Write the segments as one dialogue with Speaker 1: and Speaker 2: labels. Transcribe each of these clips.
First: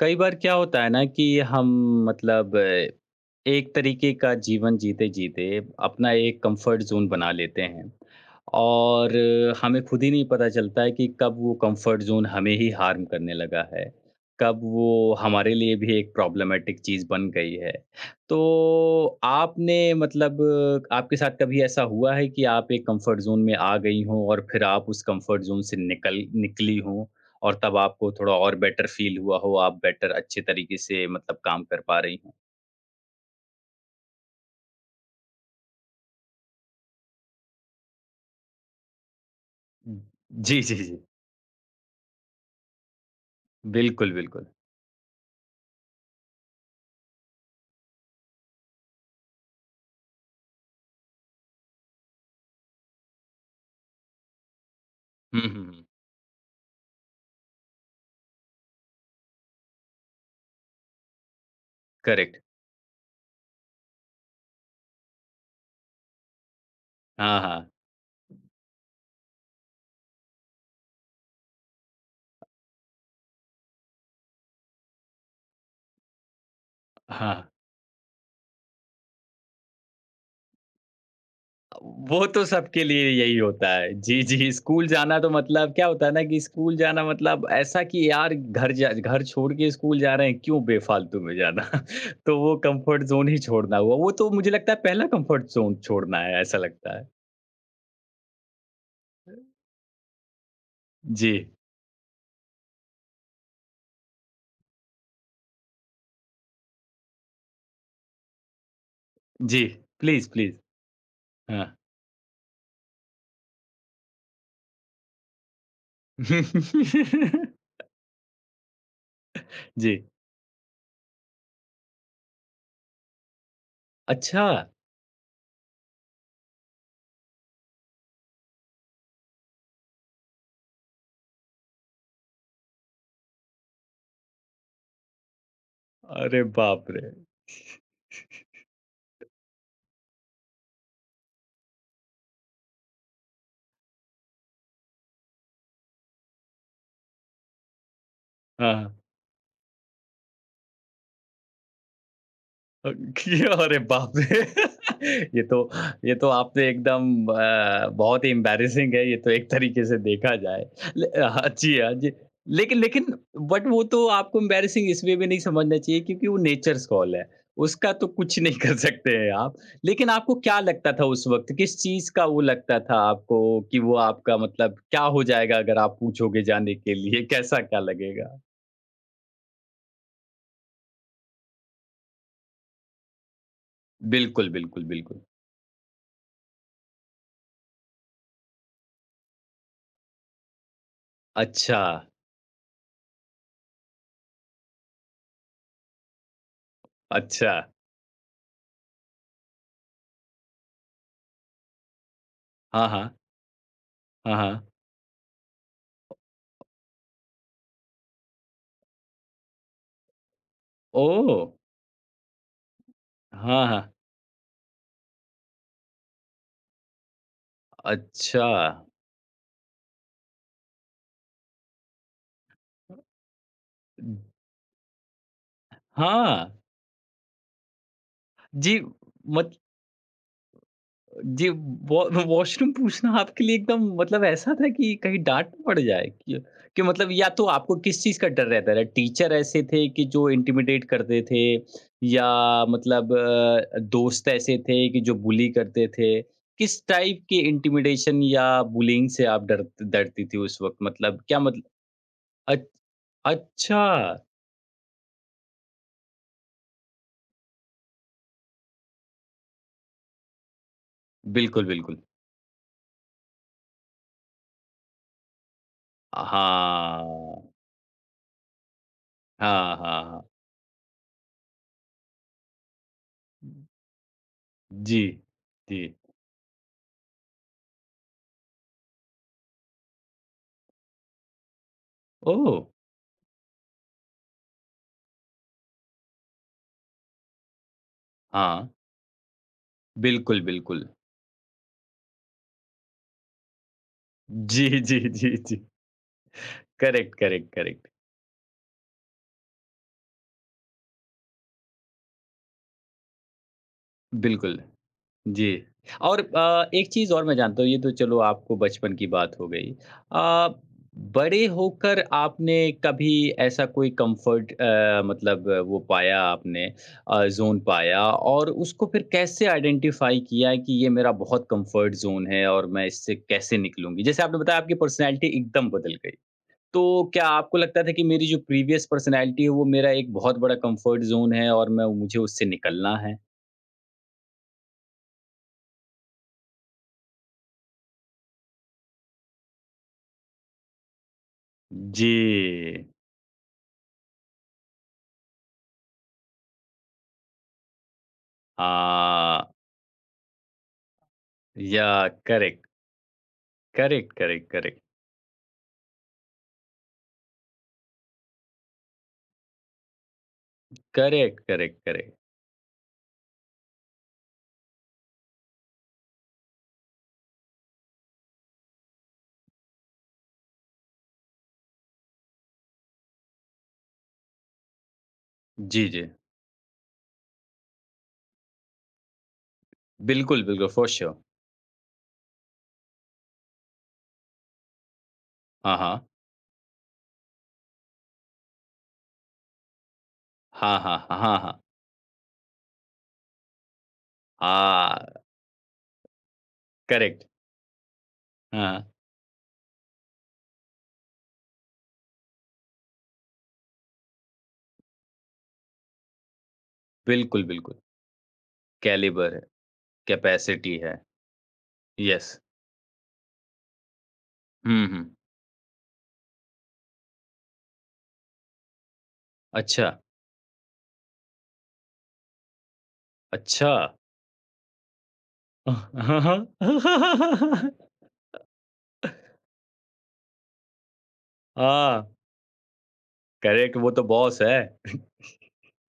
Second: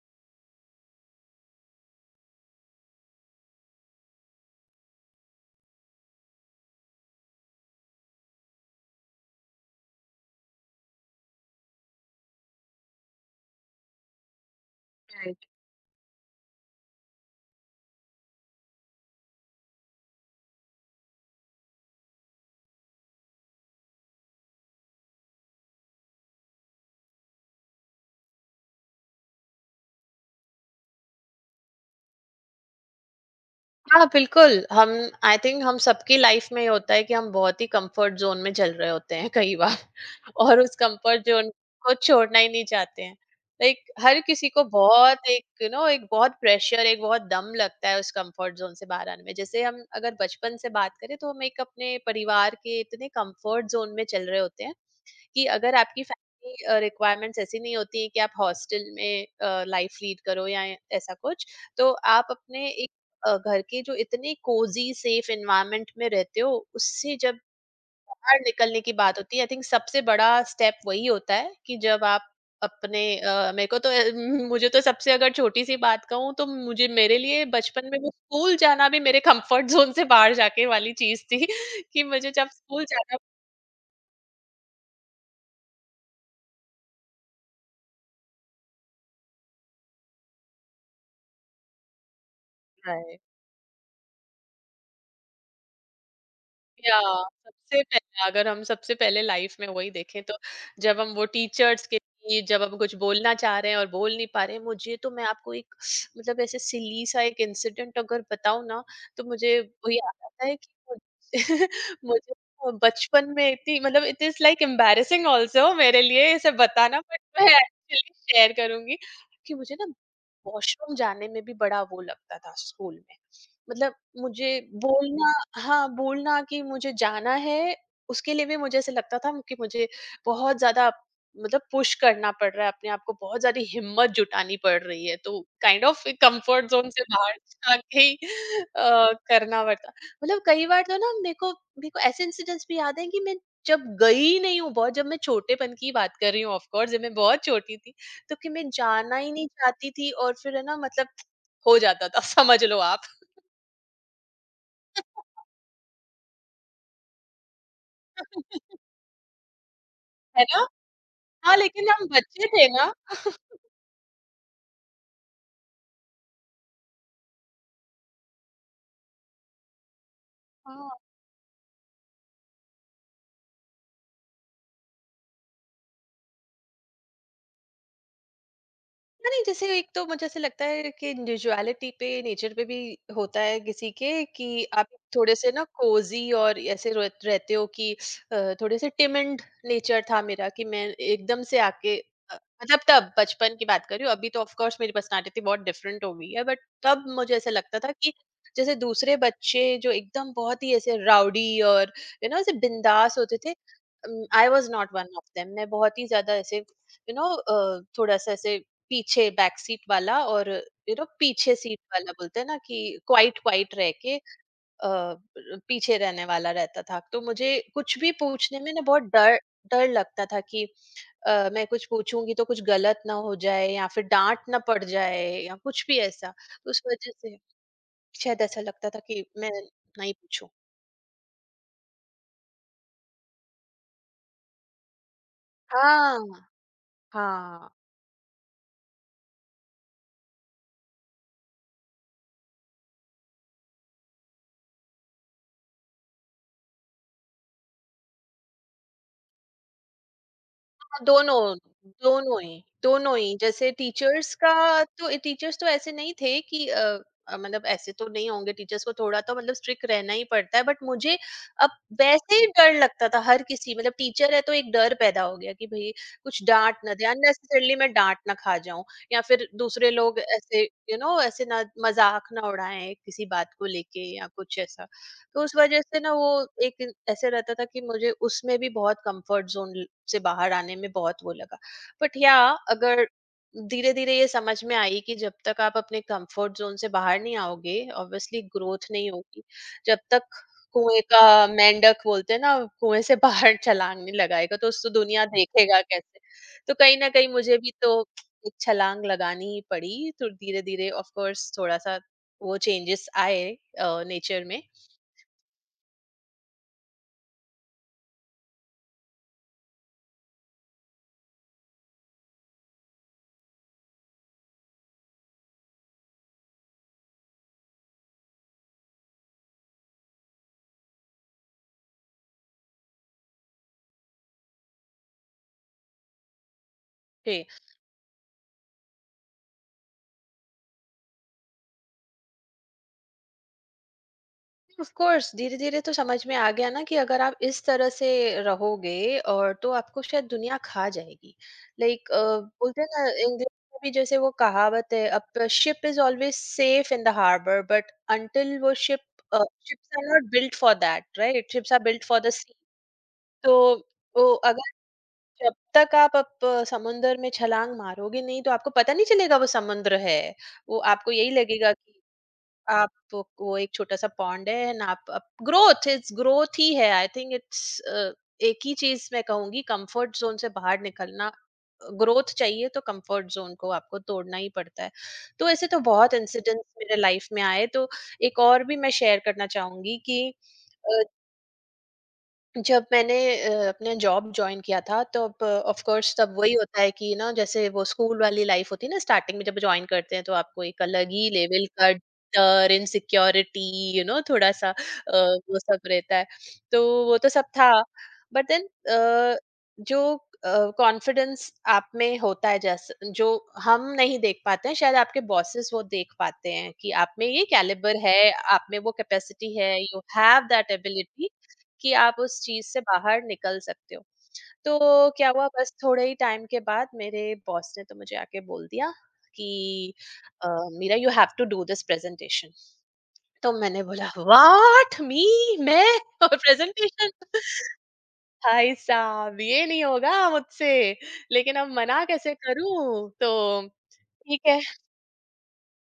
Speaker 1: कई बार क्या होता है ना कि हम मतलब एक तरीके का जीवन जीते-जीते अपना एक कंफर्ट ज़ोन बना लेते हैं और हमें खुद ही नहीं पता चलता है कि कब वो कंफर्ट ज़ोन हमें ही हार्म करने लगा है। कब वो
Speaker 2: राइट।
Speaker 1: हमारे लिए भी एक प्रॉब्लमैटिक चीज़ बन गई है। तो आपने मतलब आपके साथ कभी ऐसा हुआ है कि आप एक कंफर्ट ज़ोन में आ गई हों और फिर आप उस कंफर्ट ज़ोन से निकली हों? और तब आपको थोड़ा और बेटर फ़ील हुआ हो, आप बेटर अच्छे तरीके से मतलब काम कर पा रही हों।
Speaker 2: हाँ, बिल्कुल। हम आई थिंक हम सबकी लाइफ में ये होता है कि हम बहुत ही कंफर्ट जोन में चल रहे होते हैं कई बार।
Speaker 1: जी,
Speaker 2: और
Speaker 1: जी,
Speaker 2: उस
Speaker 1: जी।
Speaker 2: कंफर्ट जोन को छोड़ना ही नहीं चाहते हैं। लाइक
Speaker 1: बिल्कुल,
Speaker 2: हर
Speaker 1: बिल्कुल।
Speaker 2: किसी को बहुत एक यू नो एक बहुत प्रेशर, एक बहुत दम लगता है उस कंफर्ट जोन से बाहर आने में। जैसे हम अगर बचपन से बात करें तो हम एक अपने परिवार के इतने कंफर्ट जोन में चल रहे होते हैं
Speaker 1: हुँ,
Speaker 2: कि
Speaker 1: हुँ,
Speaker 2: अगर
Speaker 1: हुँ।
Speaker 2: आपकी फैमिली रिक्वायरमेंट्स ऐसी नहीं होती है कि आप हॉस्टल में लाइफ लीड करो या ऐसा कुछ, तो आप
Speaker 1: करेक्ट।
Speaker 2: अपने एक घर के जो इतने कोजी सेफ एनवायरमेंट में रहते हो उससे जब
Speaker 1: हाँ, हाँ।
Speaker 2: बाहर निकलने की बात होती है आई थिंक सबसे बड़ा स्टेप वही होता है कि जब आप अपने अ, मेरे को तो अ, मुझे तो सबसे, अगर छोटी सी बात कहूँ तो मुझे
Speaker 1: हाँ।
Speaker 2: मेरे लिए
Speaker 1: हाँ।
Speaker 2: बचपन में वो स्कूल जाना भी मेरे कंफर्ट जोन से बाहर जाके वाली चीज थी कि
Speaker 1: वो
Speaker 2: मुझे
Speaker 1: तो
Speaker 2: जब स्कूल
Speaker 1: सबके लिए
Speaker 2: जाना
Speaker 1: यही होता है। जी, जी, स्कूल जाना तो मतलब क्या होता है ना कि स्कूल जाना मतलब ऐसा कि यार घर जा घर छोड़ के स्कूल जा रहे हैं, क्यों बेफ़ालतू में जाना? तो वो
Speaker 2: पड़ रहा
Speaker 1: कम्फ़र्ट
Speaker 2: है
Speaker 1: ज़ोन ही छोड़ना हुआ। वो तो मुझे लगता है पहला कम्फ़र्ट ज़ोन छोड़ना है, ऐसा लगता
Speaker 2: या
Speaker 1: है।
Speaker 2: सबसे पहले अगर हम सबसे पहले लाइफ में वही देखें तो जब हम वो
Speaker 1: जी।
Speaker 2: टीचर्स के लिए, जब हम कुछ बोलना चाह रहे हैं और बोल नहीं पा रहे हैं। मुझे तो, मैं आपको एक मतलब ऐसे सिली सा एक इंसिडेंट अगर बताऊं ना तो मुझे
Speaker 1: जी।
Speaker 2: वो याद
Speaker 1: प्लीज़,
Speaker 2: आता
Speaker 1: प्लीज़।
Speaker 2: है कि मुझे
Speaker 1: हाँ।
Speaker 2: मुझे वो बचपन में इतनी, मतलब it is like embarrassing also मेरे लिए इसे बताना, बट मैं एक्चुअली शेयर करूंगी कि मुझे ना
Speaker 1: जी,
Speaker 2: वॉशरूम जाने में भी बड़ा वो लगता था स्कूल में। मतलब
Speaker 1: अच्छा!
Speaker 2: मुझे बोलना, हाँ, बोलना कि मुझे जाना है, उसके लिए भी मुझे ऐसा लगता था कि मुझे बहुत ज़्यादा मतलब पुश करना पड़ रहा है, अपने आप को बहुत ज़्यादा हिम्मत जुटानी पड़ रही है, तो काइंड ऑफ
Speaker 1: अरे
Speaker 2: कम्फर्ट
Speaker 1: बाप
Speaker 2: ज़ोन से
Speaker 1: रे!
Speaker 2: बाहर जाके ही करना पड़ता। मतलब कई बार तो ना, मेरे को ऐसे इंसिडेंट्स भी याद हैं कि मैं जब गई नहीं हूँ, बहुत, जब मैं छोटेपन की बात कर रही हूँ, ऑफ कोर्स जब मैं बहुत छोटी थी, तो कि मैं
Speaker 1: हाँ,
Speaker 2: जाना ही नहीं चाहती थी और फिर है ना, मतलब हो जाता था। समझ लो
Speaker 1: अ,
Speaker 2: आप।
Speaker 1: क्यों? अरे बाप रे! ये तो ये तो आपने एकदम बहुत ही एम्बैरेसिंग है ये तो एक तरीके से देखा
Speaker 2: है
Speaker 1: जाए।
Speaker 2: ना?
Speaker 1: ले हाँ
Speaker 2: हाँ,
Speaker 1: जी,
Speaker 2: लेकिन
Speaker 1: हाँ
Speaker 2: हम
Speaker 1: जी।
Speaker 2: बच्चे थे
Speaker 1: लेकिन
Speaker 2: ना।
Speaker 1: लेकिन बट वो तो आपको एम्बैरेसिंग इस वे में नहीं समझना चाहिए क्योंकि वो नेचर्स कॉल है। उसका तो कुछ नहीं कर सकते हैं आप। लेकिन आपको क्या
Speaker 2: हाँ।
Speaker 1: लगता था उस वक़्त? किस चीज़ का वो लगता था आपको कि वो आपका मतलब क्या हो जाएगा अगर आप पूछोगे जाने के लिए? कैसा क्या लगेगा?
Speaker 2: हाँ, नहीं, जैसे एक तो मुझे ऐसे लगता है कि इंडिविजुअलिटी पे, नेचर पे भी होता है किसी के,
Speaker 1: बिल्कुल,
Speaker 2: कि
Speaker 1: बिल्कुल,
Speaker 2: आप
Speaker 1: बिल्कुल।
Speaker 2: थोड़े से ना कोजी और ऐसे रहते हो कि थोड़े से टिमेंड नेचर था मेरा, कि मैं एकदम से
Speaker 1: अच्छा,
Speaker 2: आके अ, मतलब तब बचपन की बात कर रही हूँ, अभी तो ऑफ कोर्स मेरी पर्सनालिटी बहुत डिफरेंट हो गई है। बट तब मुझे ऐसा
Speaker 1: अच्छा।
Speaker 2: लगता था कि जैसे दूसरे बच्चे जो एकदम बहुत ही ऐसे राउडी और यू नो ऐसे
Speaker 1: हाँ, हाँ।
Speaker 2: बिंदास होते थे,
Speaker 1: हाँ,
Speaker 2: आई
Speaker 1: हाँ।
Speaker 2: Was not one of them. मैं बहुत ही ज्यादा ऐसे यू नो थोड़ा सा ऐसे पीछे बैक सीट वाला, और यू नो
Speaker 1: ओह!
Speaker 2: पीछे सीट वाला बोलते हैं ना कि क्वाइट
Speaker 1: हाँ,
Speaker 2: क्वाइट रह
Speaker 1: हाँ।
Speaker 2: के अ, पीछे रहने वाला रहता था। तो मुझे कुछ भी
Speaker 1: अच्छा।
Speaker 2: पूछने में ना बहुत डर डर लगता था कि मैं कुछ पूछूंगी तो कुछ गलत ना हो जाए या फिर डांट ना पड़ जाए या कुछ भी ऐसा।
Speaker 1: हाँ,
Speaker 2: तो उस वजह से शायद ऐसा
Speaker 1: जी
Speaker 2: लगता था कि मैं
Speaker 1: मत
Speaker 2: नहीं पूछूं।
Speaker 1: जी वॉ वॉशरूम पूछना आपके लिए एकदम मतलब ऐसा था कि कहीं डाँट ना पड़ जाए
Speaker 2: हाँ,
Speaker 1: कि मतलब या तो
Speaker 2: हाँ।
Speaker 1: आपको किस चीज़ का डर रहता था? टीचर ऐसे थे कि जो इंटिमिडेट करते थे या मतलब दोस्त ऐसे थे कि जो बुली करते थे? किस टाइप के इंटिमिडेशन या बुलिंग से आप डर डरती थी उस वक़्त?
Speaker 2: हाँ,
Speaker 1: मतलब क्या
Speaker 2: दोनों,
Speaker 1: मतलब
Speaker 2: दोनों ही,
Speaker 1: अच
Speaker 2: दोनों ही। जैसे
Speaker 1: अच्छा।
Speaker 2: टीचर्स का तो, ए टीचर्स तो ऐसे नहीं थे कि मतलब ऐसे तो नहीं होंगे। टीचर्स को थोड़ा तो मतलब स्ट्रिक्ट रहना ही पड़ता है। बट मुझे
Speaker 1: बिल्कुल,
Speaker 2: अब
Speaker 1: बिल्कुल।
Speaker 2: वैसे ही डर लगता था हर किसी, मतलब टीचर है तो एक डर पैदा हो गया कि भई कुछ डाँट
Speaker 1: हाँ,
Speaker 2: ना दें, अननेसेसरीली मैं डाँट ना खा जाऊँ, या फिर
Speaker 1: हाँ,
Speaker 2: दूसरे
Speaker 1: हाँ,
Speaker 2: लोग
Speaker 1: हाँ।
Speaker 2: ऐसे यू you नो know, ऐसे ना मज़ाक ना उड़ाएँ किसी बात को लेके या कुछ ऐसा।
Speaker 1: जी,
Speaker 2: तो उस वजह
Speaker 1: जी।
Speaker 2: से ना वो एक ऐसे रहता था कि मुझे उसमें भी बहुत कंफर्ट जोन से बाहर आने में बहुत वो लगा, बट या
Speaker 1: ओह!
Speaker 2: अगर धीरे धीरे ये समझ में आई कि जब तक आप अपने कंफर्ट जोन से बाहर नहीं आओगे ऑब्वियसली
Speaker 1: हाँ,
Speaker 2: ग्रोथ नहीं होगी। जब तक,
Speaker 1: बिल्कुल, बिल्कुल।
Speaker 2: कुएं का मेंढक बोलते हैं ना, कुएं से बाहर छलांग नहीं लगाएगा
Speaker 1: जी,
Speaker 2: तो उसको
Speaker 1: जी,
Speaker 2: दुनिया
Speaker 1: जी, जी।
Speaker 2: देखेगा कैसे? तो कहीं ना
Speaker 1: करेक्ट,
Speaker 2: कहीं
Speaker 1: करेक्ट,
Speaker 2: मुझे भी
Speaker 1: करेक्ट।
Speaker 2: तो एक छलांग लगानी ही पड़ी, तो धीरे धीरे ऑफ कोर्स थोड़ा सा वो चेंजेस आए नेचर
Speaker 1: बिल्कुल।
Speaker 2: में।
Speaker 1: जी। और एक चीज़ और मैं जानता हूँ, ये तो चलो आपको बचपन की बात हो गई। अ, बड़े होकर आपने कभी ऐसा कोई कम्फ़र्ट मतलब वो पाया आपने ज़ोन पाया और उसको फिर कैसे आइडेंटिफ़ाई किया कि ये मेरा बहुत कम्फ़र्ट ज़ोन है और मैं इससे कैसे निकलूँगी? जैसे आपने बताया आपकी पर्सनैलिटी एकदम बदल गई। तो क्या आपको लगता था कि मेरी जो प्रीवियस पर्सनैलिटी है वो मेरा एक बहुत बड़ा कम्फ़र्ट ज़ोन है और मैं मुझे उससे निकलना है?
Speaker 2: ऑफ कोर्स धीरे धीरे तो समझ में आ गया ना, कि अगर आप इस तरह से रहोगे और, तो आपको शायद दुनिया खा जाएगी। लाइक
Speaker 1: जी।
Speaker 2: बोलते हैं ना इंग्लिश में भी, जैसे वो कहावत है, अब ship is always safe in the harbour, but until वो शिप
Speaker 1: हाँ,
Speaker 2: ships are not built for that right, ships are
Speaker 1: या
Speaker 2: built for the sea.
Speaker 1: Correct,
Speaker 2: तो
Speaker 1: करेक्ट,
Speaker 2: वो अगर,
Speaker 1: करेक्ट,
Speaker 2: जब तक आप समुंदर में छलांग मारोगे नहीं तो आपको पता नहीं चलेगा वो समुद्र है। वो आपको यही
Speaker 1: करेक्ट, करेक्ट,
Speaker 2: लगेगा
Speaker 1: करेक्ट, करेक्ट।
Speaker 2: आप वो एक छोटा-सा पॉन्ड है। एंड आप ग्रोथ, इट्स ग्रोथ ही है आई थिंक। इट्स एक ही चीज़ मैं कहूँगी, कंफर्ट ज़ोन से बाहर निकलना, ग्रोथ चाहिए तो कंफर्ट ज़ोन को आपको तोड़ना ही पड़ता है। तो ऐसे तो
Speaker 1: जी, जी।
Speaker 2: बहुत इंसिडेंट्स मेरे लाइफ में आए। तो एक और भी मैं शेयर करना चाहूँगी कि
Speaker 1: बिल्कुल, बिल्कुल, फ़ॉर
Speaker 2: अ,
Speaker 1: श्योर।
Speaker 2: जब मैंने अपना जॉब जॉइन किया था तब
Speaker 1: हाँ,
Speaker 2: ऑफ
Speaker 1: हाँ।
Speaker 2: कोर्स तब वही होता है कि ना, जैसे वो स्कूल वाली लाइफ होती है ना, स्टार्टिंग में जब ज्वाइन करते हैं तो आपको
Speaker 1: हाँ,
Speaker 2: एक
Speaker 1: हाँ,
Speaker 2: अलग
Speaker 1: हाँ,
Speaker 2: ही
Speaker 1: हाँ, हाँ।
Speaker 2: लेवल का डर, इनसिक्योरिटी, यू नो, थोड़ा सा
Speaker 1: हाँ,
Speaker 2: वो सब रहता है। तो वो
Speaker 1: करेक्ट।
Speaker 2: तो सब था। बट देन
Speaker 1: हाँ,
Speaker 2: जो कॉन्फिडेंस आप में होता है, जैसे जो हम नहीं देख पाते हैं शायद आपके बॉसेस वो देख पाते हैं, कि आप में
Speaker 1: बिल्कुल,
Speaker 2: ये
Speaker 1: बिल्कुल।
Speaker 2: कैलिबर है, आप में वो
Speaker 1: कैलिबर है,
Speaker 2: कैपेसिटी है, यू हैव दैट
Speaker 1: कैपेसिटी है।
Speaker 2: एबिलिटी कि आप
Speaker 1: यस।
Speaker 2: उस चीज़ से बाहर निकल सकते हो।
Speaker 1: हुँ, हुँ।
Speaker 2: तो क्या हुआ, बस थोड़े ही टाइम के बाद मेरे बॉस ने तो मुझे आके बोल दिया
Speaker 1: अच्छा,
Speaker 2: कि अ, "Meera, you have to do this presentation." तो
Speaker 1: अच्छा।
Speaker 2: मैंने बोला, "व्हाट! मी? मैं? और
Speaker 1: हाँ, हाँ।
Speaker 2: प्रेज़ेंटेशन? भाई साहब ये नहीं होगा मुझसे, लेकिन अब
Speaker 1: हाँ,
Speaker 2: मना कैसे करूँ? तो
Speaker 1: करेक्ट वो तो बॉस
Speaker 2: ठीक
Speaker 1: है।
Speaker 2: है,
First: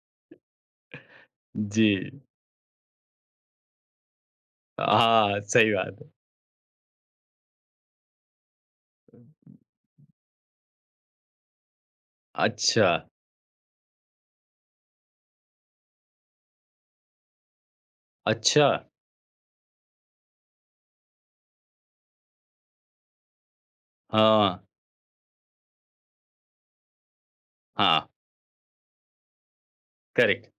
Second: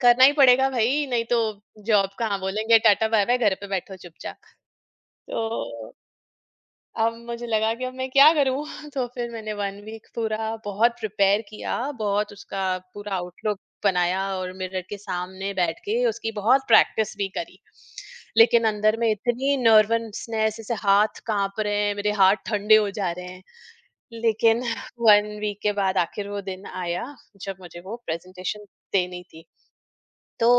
Speaker 2: करना ही पड़ेगा भई, नहीं तो
Speaker 1: जी।
Speaker 2: जॉब कहाँ बोलेंगे, टाटा बाय-बाय, घर पे बैठो चुपचाप।"
Speaker 1: हाँ, सही
Speaker 2: तो
Speaker 1: बात है।
Speaker 2: अब मुझे लगा कि अब मैं क्या करूँ? तो फिर मैंने 1 वीक पूरा बहुत प्रिपेयर किया, बहुत उसका
Speaker 1: अच्छा,
Speaker 2: पूरा आउटलुक बनाया और मिरर के सामने बैठ के उसकी बहुत प्रैक्टिस भी करी। लेकिन
Speaker 1: अच्छा।
Speaker 2: अंदर में इतनी नर्वसनेस, जैसे हाथ काँप रहे हैं, मेरे हाथ ठंडे हो जा रहे हैं।
Speaker 1: हाँ,
Speaker 2: लेकिन 1 वीक के बाद आखिर वो दिन आया, जब मुझे वो
Speaker 1: हाँ,
Speaker 2: प्रेज़ेंटेशन देनी थी। तो
Speaker 1: करेक्ट।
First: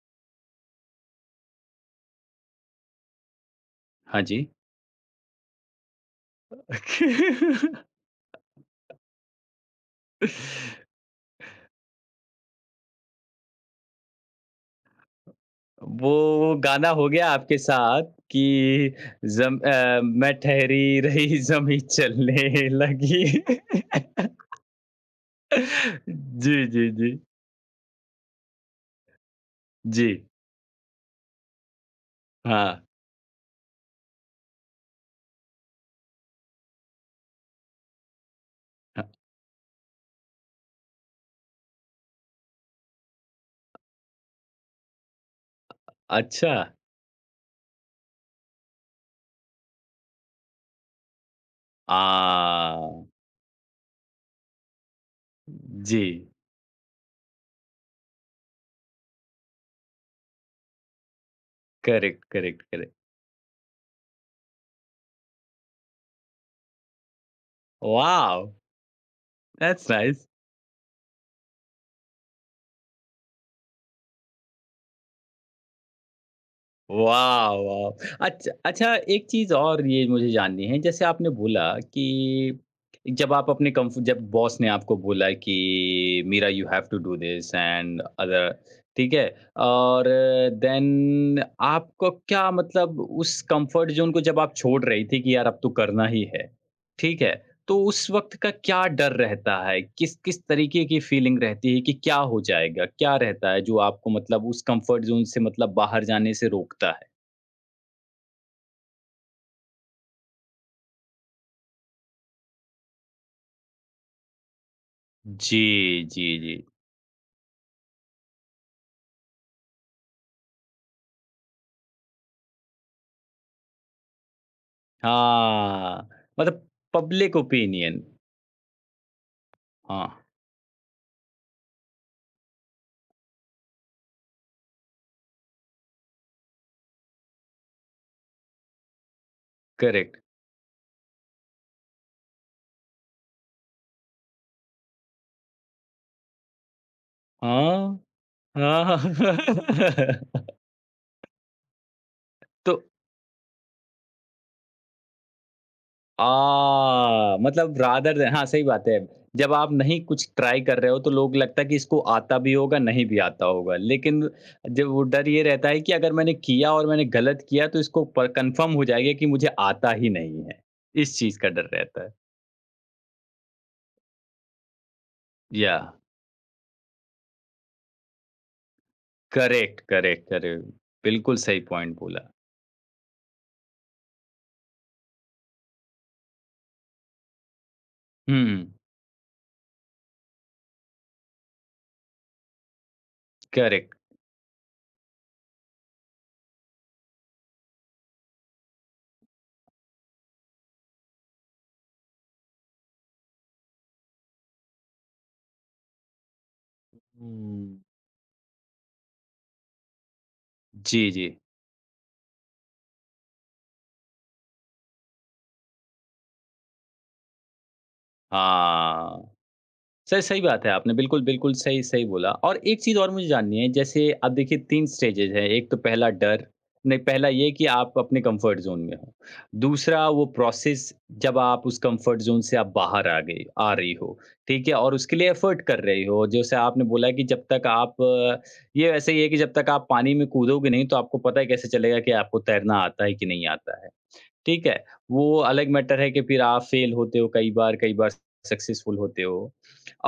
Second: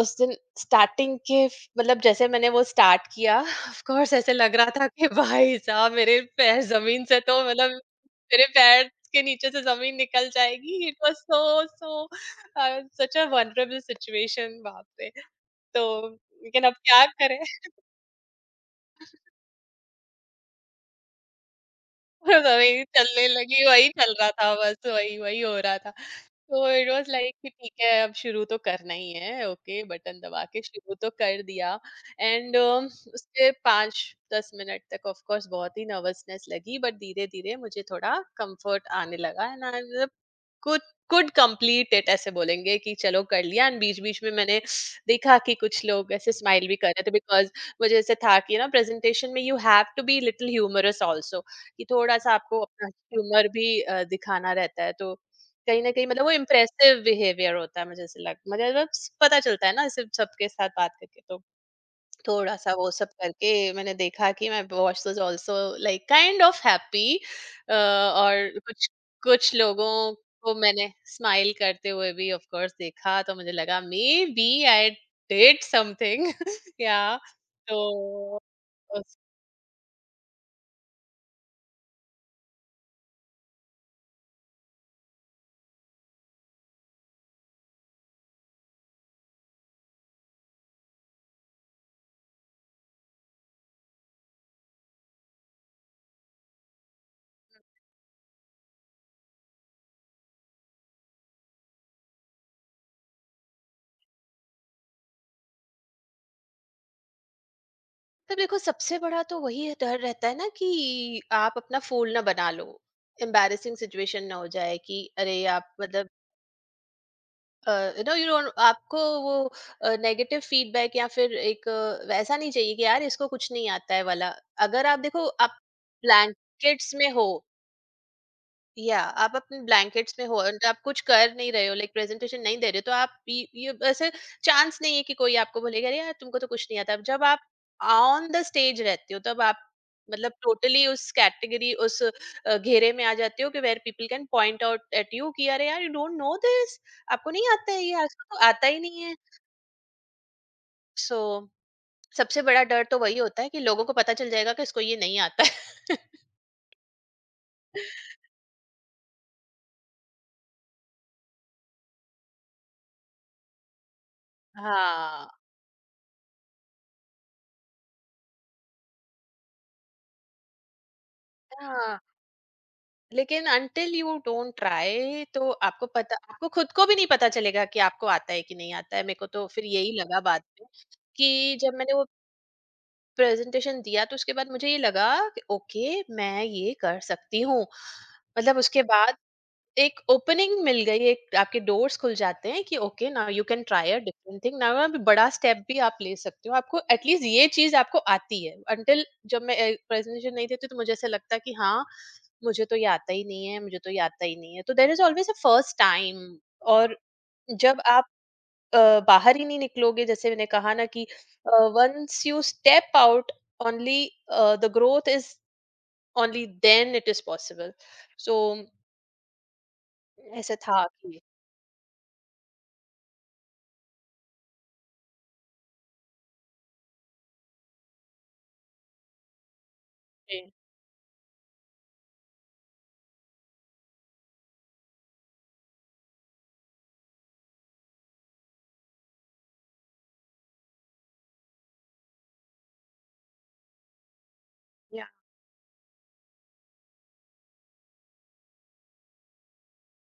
Speaker 2: उस दिन स्टार्टिंग के फ मतलब, जैसे मैंने वो स्टार्ट किया, ऑफ कोर्स
Speaker 1: हाँ
Speaker 2: ऐसे
Speaker 1: जी।
Speaker 2: लग रहा था कि भाई साहब मेरे पैर ज़मीन से तो, मतलब मेरे पैर के नीचे से ज़मीन निकल जाएगी। It was so such a vulnerable situation, बाप रे! तो
Speaker 1: वो
Speaker 2: लेकिन अब
Speaker 1: गाना
Speaker 2: क्या
Speaker 1: हो गया
Speaker 2: करें?
Speaker 1: आपके साथ कि मैं ठहरी रही ज़मीं चलने
Speaker 2: वही
Speaker 1: लगी।
Speaker 2: चलने लगी, वही चल रहा था, बस वही, वही हो रहा था।
Speaker 1: जी,
Speaker 2: तो
Speaker 1: जी,
Speaker 2: इट वाज
Speaker 1: जी।
Speaker 2: लाइक कि ठीक है अब शुरू तो करना ही है, ओके
Speaker 1: जी,
Speaker 2: बटन दबा के शुरू तो कर दिया, एंड
Speaker 1: हाँ।
Speaker 2: उसके 5-10 मिनट तक ऑफ कोर्स बहुत ही नर्वसनेस लगी, बट धीरे धीरे मुझे थोड़ा कंफर्ट
Speaker 1: अ,
Speaker 2: आने लगा। And I could could complete it, ऐसे बोलेंगे कि चलो कर लिया। एंड बीच बीच में मैंने देखा कि कुछ लोग ऐसे
Speaker 1: अच्छा।
Speaker 2: स्माइल भी कर रहे थे बिकॉज मुझे ऐसे था कि ना, प्रेजेंटेशन में you have to be little humorous also, कि थोड़ा सा आपको
Speaker 1: आ,
Speaker 2: अपना ह्यूमर भी दिखाना रहता है। तो कहीं न
Speaker 1: जी।
Speaker 2: कहीं, मतलब वो इम्प्रेसिव बिहेवियर होता है, मुझे ऐसे लग, मतलब पता चलता है ना सिर्फ सबके साथ बात करके तो।
Speaker 1: करेक्ट, करेक्ट,
Speaker 2: थोड़ा-सा वो
Speaker 1: करेक्ट।
Speaker 2: सब करके मैंने देखा कि मैं was was also like kind of happy, और
Speaker 1: वॉव!
Speaker 2: कुछ कुछ
Speaker 1: दैट्स
Speaker 2: लोगों
Speaker 1: नाइस।
Speaker 2: को मैंने स्माइल करते हुए भी ऑफ कोर्स देखा, तो मुझे लगा maybe I did something. या
Speaker 1: वाह,
Speaker 2: तो
Speaker 1: वाह! अच्छा एक चीज़ और ये मुझे जाननी है, जैसे आपने बोला कि जब आप अपने कम्फ जब बॉस ने आपको बोला कि Meera you have to do this and other ठीक है? और देन आपको क्या मतलब उस कम्फर्ट ज़ोन को जब आप छोड़ रही थी कि यार अब तो करना ही है, ठीक है? तो उस वक़्त का क्या डर रहता है? किस किस तरीके की फीलिंग रहती है कि क्या हो जाएगा? क्या रहता है जो आपको मतलब उस कम्फ़र्ट ज़ोन से मतलब बाहर जाने से रोकता है?
Speaker 2: तो देखो सबसे बड़ा तो वही है, डर रहता है ना कि आप अपना फूल ना बना लो, एम्बैरेसिंग सिचुएशन ना हो जाए कि अरे
Speaker 1: जी,
Speaker 2: आप, मतलब
Speaker 1: जी, जी।
Speaker 2: यू नो यू डोंट, आपको वो नेगेटिव फीडबैक या फिर एक वैसा नहीं चाहिए कि यार इसको कुछ नहीं आता है वाला। अगर आप देखो आप
Speaker 1: हाँ, मतलब
Speaker 2: ब्लैंकेट्स में हो,
Speaker 1: पब्लिक ओपिनियन।
Speaker 2: या आप अपने
Speaker 1: हाँ,
Speaker 2: ब्लैंकेट्स में हो और आप कुछ कर नहीं रहे हो, लाइक प्रेजेंटेशन नहीं दे रहे हो, तो आप ये ऐसे चांस नहीं है कि कोई आपको बोलेगा अरे यार तुमको तो कुछ नहीं आता। जब आप ऑन द स्टेज रहते हो तब आप
Speaker 1: करेक्ट।
Speaker 2: मतलब टोटली उस कैटेगरी, उस घेरे में आ जाते हो कि where people can point out at you कि अरे यार, यू डोंट नो दिस, आपको नहीं आता है ये,
Speaker 1: हाँ,
Speaker 2: आपको तो आता ही
Speaker 1: हाँ।
Speaker 2: नहीं है। सो सबसे बड़ा
Speaker 1: तो
Speaker 2: डर तो वही होता है कि लोगों को पता चल जाएगा कि इसको ये नहीं आता है।
Speaker 1: मतलब रादर देन हाँ, सही बात है। जब आप नहीं कुछ ट्राई कर रहे हो तो लोग लगता है कि इसको आता भी होगा, नहीं भी आता होगा। लेकिन जब वो डर
Speaker 2: हाँ,
Speaker 1: ये रहता है कि अगर मैंने किया और मैंने गलत किया तो इसको प कन्फर्म हो जाएगा कि मुझे आता ही नहीं है। इस चीज़ का डर
Speaker 2: हाँ।
Speaker 1: रहता है।
Speaker 2: लेकिन अंटिल यू डोंट ट्राई, तो आपको
Speaker 1: याह!
Speaker 2: पता, आपको खुद को भी नहीं पता चलेगा कि आपको आता है कि नहीं आता है। मेरे को तो फिर
Speaker 1: करेक्ट,
Speaker 2: यही लगा
Speaker 1: करेक्ट,
Speaker 2: बाद में
Speaker 1: करेक्ट। बिल्कुल
Speaker 2: कि
Speaker 1: सही
Speaker 2: जब मैंने
Speaker 1: पॉइंट
Speaker 2: वो
Speaker 1: बोला।
Speaker 2: प्रेजेंटेशन दिया तो उसके बाद मुझे ये लगा कि ओके मैं ये कर सकती हूँ। मतलब
Speaker 1: हुँ,
Speaker 2: उसके बाद एक ओपनिंग मिल गई, एक, आपके डोर्स खुल जाते हैं कि okay now you can try
Speaker 1: correct.
Speaker 2: A different thing, now आप बड़ा स्टेप भी आप ले सकते हो, आपको एटलीस्ट ये चीज़ आपको आती है। अंटिल जब मैं प्रेज़ेंटेशन नहीं देती तो मुझे ऐसा लगता है कि हाँ, मुझे तो ये आता ही नहीं है, मुझे तो ये आता ही नहीं है। तो there is always a first time, और
Speaker 1: हुँ।
Speaker 2: जब आप बाहर ही नहीं निकलोगे, जैसे मैंने कहा ना कि
Speaker 1: जी, जी।
Speaker 2: Uh, once you step out, only the growth is, only then it is possible. So
Speaker 1: हाँ। सर, सही
Speaker 2: ऐसा
Speaker 1: बात है
Speaker 2: था
Speaker 1: आपने,
Speaker 2: कि
Speaker 1: बिल्कुल, बिल्कुल सही सही बोला और एक चीज़ और मुझे जाननी है, जैसे अब देखिए 3 स्टेजेज़ हैं, एक तो पहला डर, नहीं पहला ये कि आप अपने कम्फ़र्ट ज़ोन में हो। दूसरा वो
Speaker 2: जी।
Speaker 1: प्रोसेस जब आप उस कम्फ़र्ट ज़ोन से आप बाहर आ रही हो, ठीक है? और उसके लिए एफ़र्ट कर रही हो, जैसे आपने बोला कि जब तक आप ये ऐसे ही है कि जब तक आप पानी में कूदोगे नहीं, तो आपको पता ही कैसे चलेगा कि आपको तैरना आता है कि नहीं आता है। ठीक है?
Speaker 2: या,
Speaker 1: वो अलग मैटर है कि फिर आप फेल होते हो कई बार सक्सेसफुल होते हो।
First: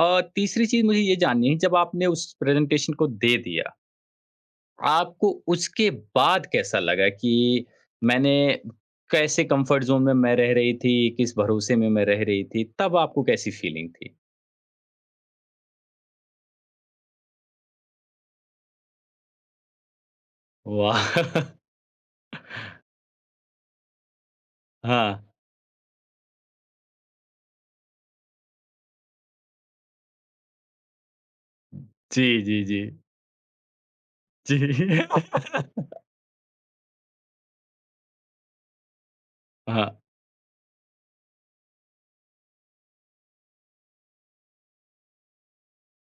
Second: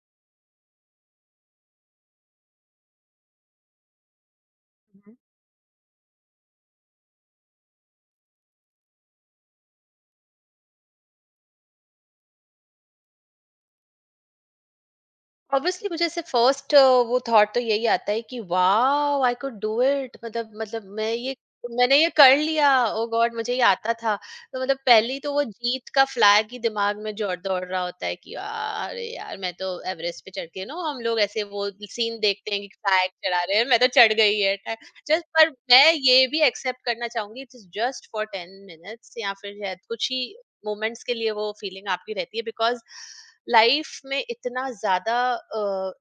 Speaker 1: और तीसरी चीज़ मुझे ये जाननी है जब आपने उस प्रेज़ेंटेशन को दे दिया, आपको उसके बाद कैसा लगा कि मैंने कैसे कम्फ़र्ट ज़ोन में मैं रह रही थी, किस भरोसे में मैं रह रही थी, तब आपको कैसी फीलिंग थी?
Speaker 2: ऑब्वियसली मुझे ऐसे फर्स्ट वो थॉट तो यही आता है कि wow I could do it, मतलब
Speaker 1: वाह!
Speaker 2: मैं ये, मैंने ये कर लिया, ओ गॉड मुझे ये आता था। तो मतलब
Speaker 1: हाँ।
Speaker 2: पहली तो वो जीत का फ्लैग ही दिमाग में जोर दौड़ रहा होता है कि यार, अरे यार मैं तो एवरेस्ट पे चढ़ के, ना हम लोग ऐसे वो सीन
Speaker 1: जी,
Speaker 2: देखते हैं
Speaker 1: जी,
Speaker 2: कि
Speaker 1: जी।
Speaker 2: फ्लैग चढ़ा रहे हैं, मैं तो चढ़ गई है
Speaker 1: जी।
Speaker 2: जस्ट। पर मैं ये भी एक्सेप्ट करना चाहूंगी, it is just for 10 minutes या फिर शायद
Speaker 1: हाँ।
Speaker 2: कुछ ही मोमेंट्स के लिए वो फीलिंग आपकी रहती है बिकॉज लाइफ में इतना ज्यादा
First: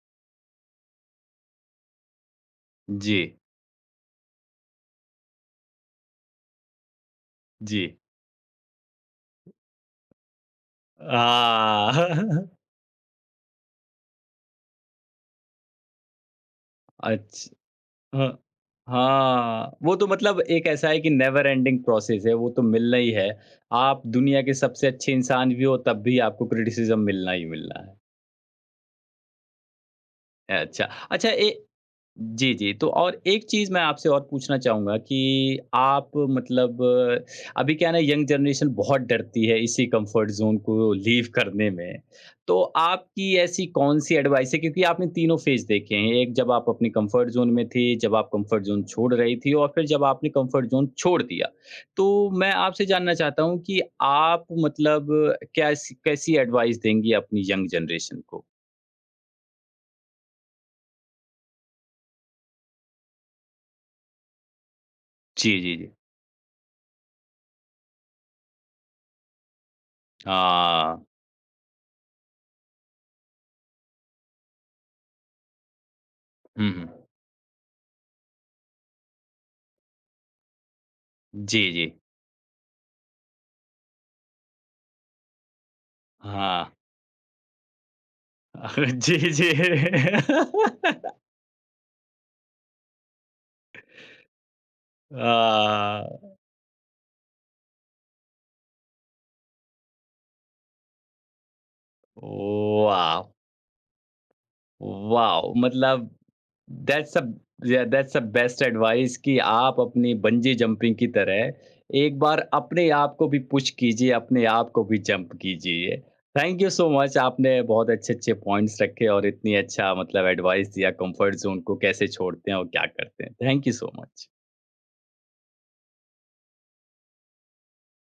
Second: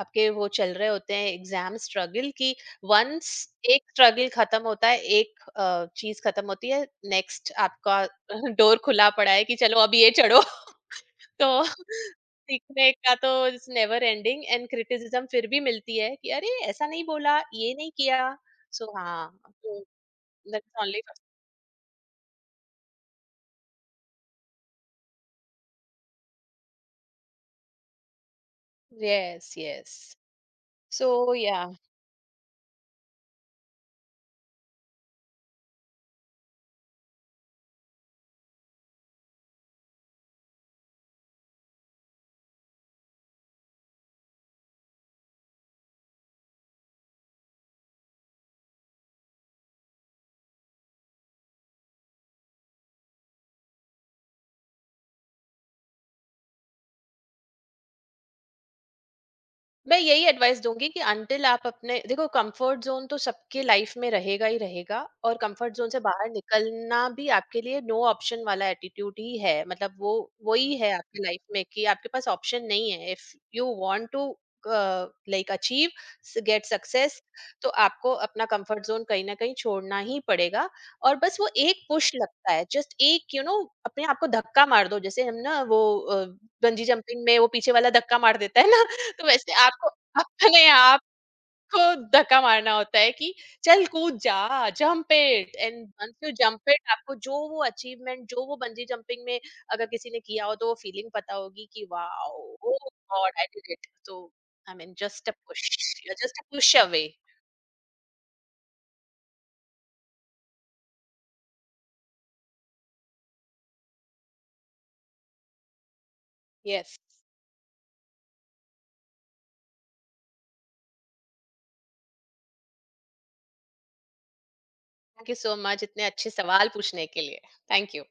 Speaker 2: आपके वो चल रहे होते हैं, एग्जाम, स्ट्रगल की
Speaker 1: जी,
Speaker 2: वंस, एक स्ट्रगल खत्म होता है, एक चीज खत्म होती है, नेक्स्ट
Speaker 1: जी।
Speaker 2: आपका डोर खुला पड़ा है कि चलो अब ये चढ़ो।
Speaker 1: आ,
Speaker 2: तो सीखने का तो it's never ending and criticism फिर भी मिलती है कि अरे ऐसा नहीं बोला,
Speaker 1: अच्छ
Speaker 2: ये नहीं किया।
Speaker 1: हाँ,
Speaker 2: सो हाँ,
Speaker 1: हाँ,
Speaker 2: तो
Speaker 1: वो तो मतलब एक
Speaker 2: दैट्स
Speaker 1: ऐसा है
Speaker 2: ओनली।
Speaker 1: कि नेवर एंडिंग प्रोसेस है, वो तो मिलना ही है। आप दुनिया के सबसे अच्छे इंसान भी हो, तब भी आपको क्रिटिसिज़्म मिलना ही मिलना है।
Speaker 2: Yes, yes.
Speaker 1: अच्छा,
Speaker 2: सो
Speaker 1: अच्छा ए
Speaker 2: या,
Speaker 1: जी, जी। तो और एक चीज़ मैं आपसे और पूछना चाहूँगा कि आप मतलब अभी क्या है ना यंग जनरेशन बहुत डरती है इसी कम्फर्ट ज़ोन को लीव करने में। तो आपकी ऐसी कौन-सी एडवाइस है क्योंकि आपने तीनों फ़ेज़ देखे हैं, एक जब आप अपने कम्फर्ट ज़ोन में थे, जब आप कम्फर्ट ज़ोन छोड़ रही थी और फिर जब आपने कम्फर्ट ज़ोन छोड़ दिया। तो मैं आपसे जानना चाहता हूँ कि आप मतलब कैसी कैसी एडवाइस देंगी अपनी यंग जनरेशन को?
Speaker 2: मैं यही एडवाइस दूंगी कि अंटिल आप अपने, देखो कंफर्ट जोन तो सबके लाइफ में रहेगा ही रहेगा, और
Speaker 1: जी,
Speaker 2: कंफर्ट
Speaker 1: जी,
Speaker 2: जोन
Speaker 1: जी।
Speaker 2: से बाहर निकलना भी आपके लिए नो ऑप्शन वाला एटीट्यूड ही है, मतलब वो वही है
Speaker 1: हाँ।
Speaker 2: आपकी लाइफ में कि आपके पास ऑप्शन नहीं है, if you want to like achieve, get
Speaker 1: hmm, hmm.
Speaker 2: Success, तो आपको अपना कंफर्ट जोन कहीं ना कहीं छोड़ना ही पड़ेगा। और बस वो
Speaker 1: जी,
Speaker 2: एक
Speaker 1: जी।
Speaker 2: पुश लगता है, जस्ट एक यू you नो know, अपने आप को धक्का मार दो, जैसे हम ना वो
Speaker 1: हाँ।
Speaker 2: बंजी जंपिंग में वो पीछे वाला धक्का मार देता है ना,
Speaker 1: जी,
Speaker 2: तो
Speaker 1: जी।
Speaker 2: वैसे आपको अपने आप को धक्का मारना होता है कि चल कूद जा, jump
Speaker 1: uh,
Speaker 2: it, and once you jump it आपको जो वो अचीवमेंट, जो वो बंजी जंपिंग में अगर किसी ने किया हो तो वो फीलिंग पता होगी कि वाओ, ओह
Speaker 1: वाह!
Speaker 2: God I did it. तो I mean just a
Speaker 1: wow!
Speaker 2: Push,
Speaker 1: मतलब
Speaker 2: you are just a push away.
Speaker 1: That's a या दैट्स अ बेस्ट एडवाइस कि आप अपनी बंजी जंपिंग की तरह एक बार अपने आप को भी पुश कीजिए, अपने आप को भी जंप कीजिए। Thank you so
Speaker 2: yes,
Speaker 1: much आपने बहुत अच्छे-अच्छे पॉइंट्स रखे और इतनी अच्छा मतलब एडवाइस दिया कंफर्ट ज़ोन को कैसे छोड़ते हैं और क्या करते हैं। Thank you so much.
Speaker 2: Thank you so much इतने अच्छे सवाल पूछने के लिए। Thank you.